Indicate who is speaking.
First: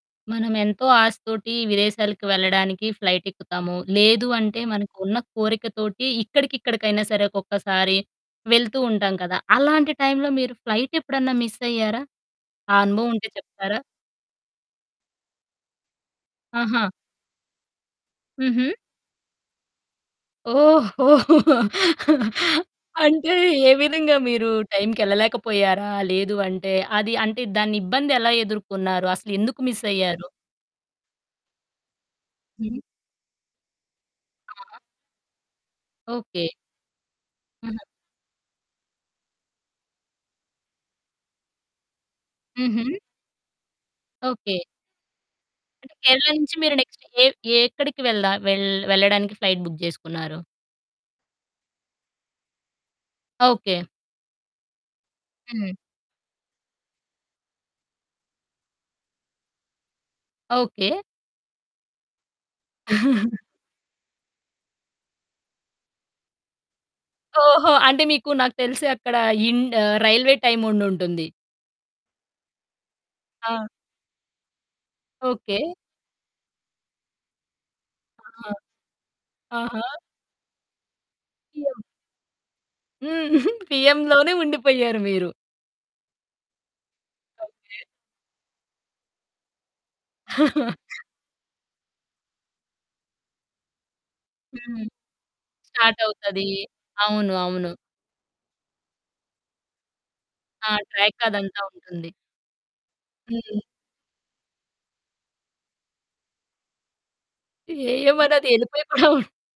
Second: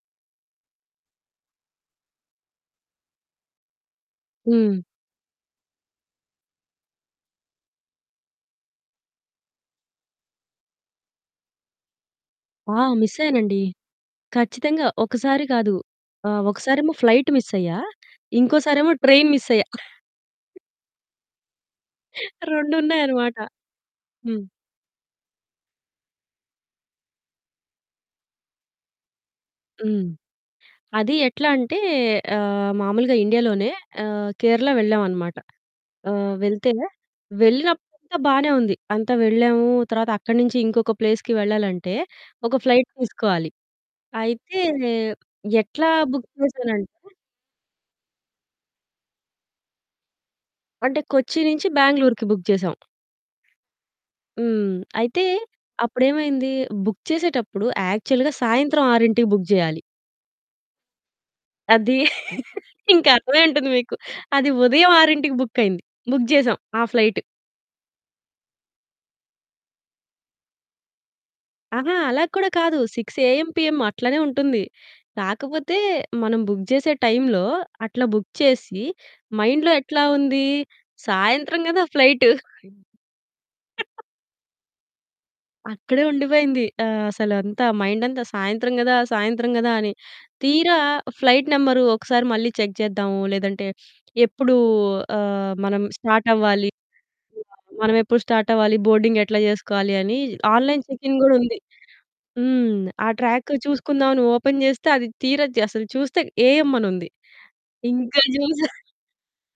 Speaker 1: మనం ఎంతో ఆశ తోటి విదేశాలకు వెళ్ళడానికి ఫ్లైట్ ఎక్కుతాము. లేదు అంటే
Speaker 2: హ్మ్.
Speaker 1: మనకున్న కోరిక తోటి ఇక్కడికిక్కడికైనా సరే ఒక్కొక్కసారి వెళ్తూ ఉంటాం కదా! అలాంటి టైంలో మీరు ఫ్లైట్ ఎప్పుడన్నా మిస్ అయ్యారా? ఆ
Speaker 2: ఆ!
Speaker 1: అనుభవం
Speaker 2: మిస్
Speaker 1: ఉంటే
Speaker 2: అయ్యానండి.
Speaker 1: చెప్తారా?
Speaker 2: ఖచ్చితంగా. ఒకసారి కాదు. ఆహ్,
Speaker 1: ఆహా!
Speaker 2: ఒకసారేమో ఫ్లైట్ మిస్ అయ్యా.
Speaker 1: హుహు.
Speaker 2: ఇంకోసారేమో ట్రైన్ మిస్ అయ్యా.
Speaker 1: ఓహో! అంటే
Speaker 2: రెండున్నాయనమాట.
Speaker 1: ఏ విధంగా
Speaker 2: హ్మ్.
Speaker 1: మీరు టైంకి ఎళ్ళలేకపోయారా? లేదు అంటే అది అంటే దాని ఇబ్బందెలా ఎదుర్కొన్నారు? అసలెందుకు మిస్
Speaker 2: హ్మ్.
Speaker 1: అయ్యారు?
Speaker 2: అది ఎట్లా అంటే ఆహ్,
Speaker 1: హ్మ్.
Speaker 2: మామూలుగా ఇండియాలోనే ఆహ్, కేరళ
Speaker 1: ఆహా!
Speaker 2: వెళ్ళామనమాట. ఆహ్,
Speaker 1: ఓకే.
Speaker 2: వెళ్తే
Speaker 1: ఆహా!
Speaker 2: వెళ్ళినప్పుడంతా బానే ఉంది. అంతా వెళ్ళాము. తర్వాత అక్కన్నించి ఇంకొక ప్లేస్‌కి వెళ్ళాలంటే, ఒక ఫ్లైట్
Speaker 1: హుహు.
Speaker 2: తీసుకోవాలి. అయితే
Speaker 1: ఓకే.
Speaker 2: ఎట్లా
Speaker 1: అంటే
Speaker 2: బుక్
Speaker 1: కేరళ నుంచి మీరు
Speaker 2: చేసానంటే
Speaker 1: నెక్స్ట్ ఎ ఎక్కడికి వెళ్దా వెళ్ వెళ్ళడానికి ఫ్లైట్ బుక్ జేసుకున్నారు?
Speaker 2: అంటే కొచ్చి నుంచి బ్యాంగ్లోర్‌కి బుక్ చేసాం.
Speaker 1: ఓకే.
Speaker 2: హ్మ్. అయితే
Speaker 1: హ్మ్.
Speaker 2: అప్పుడేమైంది? బుక్ చేసేటప్పుడు యాక్చువల్‌గా సాయంత్రం 6కి బుక్ చేయాలి.
Speaker 1: ఓకే.
Speaker 2: అదీ ఇంక అర్థమయ్యుంటుంది మీకు. అది ఉదయం 6కి బుక్ అయింది. బుక్ జేసాం ఆ ఫ్లైట్.
Speaker 1: ఓహో! అంటే మీకు నాకు తెలిసి అక్కడ ఇన్ ఆహ్, రైల్వే టైమ్ ఉండుంటుంది.
Speaker 2: అహా! అలా కూడా కాదు. 6 ఏఎం,
Speaker 1: ఆ!
Speaker 2: పీఎం అట్లనే ఉంటుంది.
Speaker 1: ఓకే.
Speaker 2: కాకపోతే మనం బుక్ జేసే టైంలో అట్లా బుక్
Speaker 1: ఆహా!
Speaker 2: చేసి, మైండ్‌లో
Speaker 1: ఆహా!
Speaker 2: ఎట్లా ఉంది? సాయంత్రం
Speaker 1: పీఎం.
Speaker 2: గదా ఫ్లైట్.
Speaker 1: హ్మ్. పీఎంలోనే ఉండిపోయారు మీరు.
Speaker 2: అక్కడే ఉండిపోయింది. ఆహ్, అసలంతా
Speaker 1: ఓకే.
Speaker 2: మైండ్ అంతా సాయంత్రం గదా సాయంత్రం గదా అని. తీరా ఫ్లైట్ నెంబర్ ఒకసారి మళ్ళీ చెక్ చేద్దాము లేదంటే ఎప్పుడూ
Speaker 1: హ్మ్.
Speaker 2: ఆహ్, మనం
Speaker 1: స్టార్ట్
Speaker 2: స్టార్ట్
Speaker 1: అవుతది.
Speaker 2: అవ్వాలి?
Speaker 1: అవును. అవును.
Speaker 2: మనమెప్పుడు స్టార్ట్ అవ్వాలి? బోర్డింగ్ ఎట్లా జేసుకోవాలి? అని
Speaker 1: ఆ!
Speaker 2: ఆన్‌లైన్ చెకింగ్
Speaker 1: ట్రాక్
Speaker 2: గూడా ఉంది.
Speaker 1: అదంతా ఉంటుంది.
Speaker 2: హ్మ్. ఆ ట్రాక్
Speaker 1: హ్మ్.
Speaker 2: చూసుకుందాం అని ఓపెన్ జేస్తే. అది తీరా అసలు చూస్తే ఏఎం అని ఉంది.
Speaker 1: ఏఎం
Speaker 2: ఇంకా
Speaker 1: అన్నది అది
Speaker 2: జూస్
Speaker 1: ఎల్లిపోయి బావుంటది.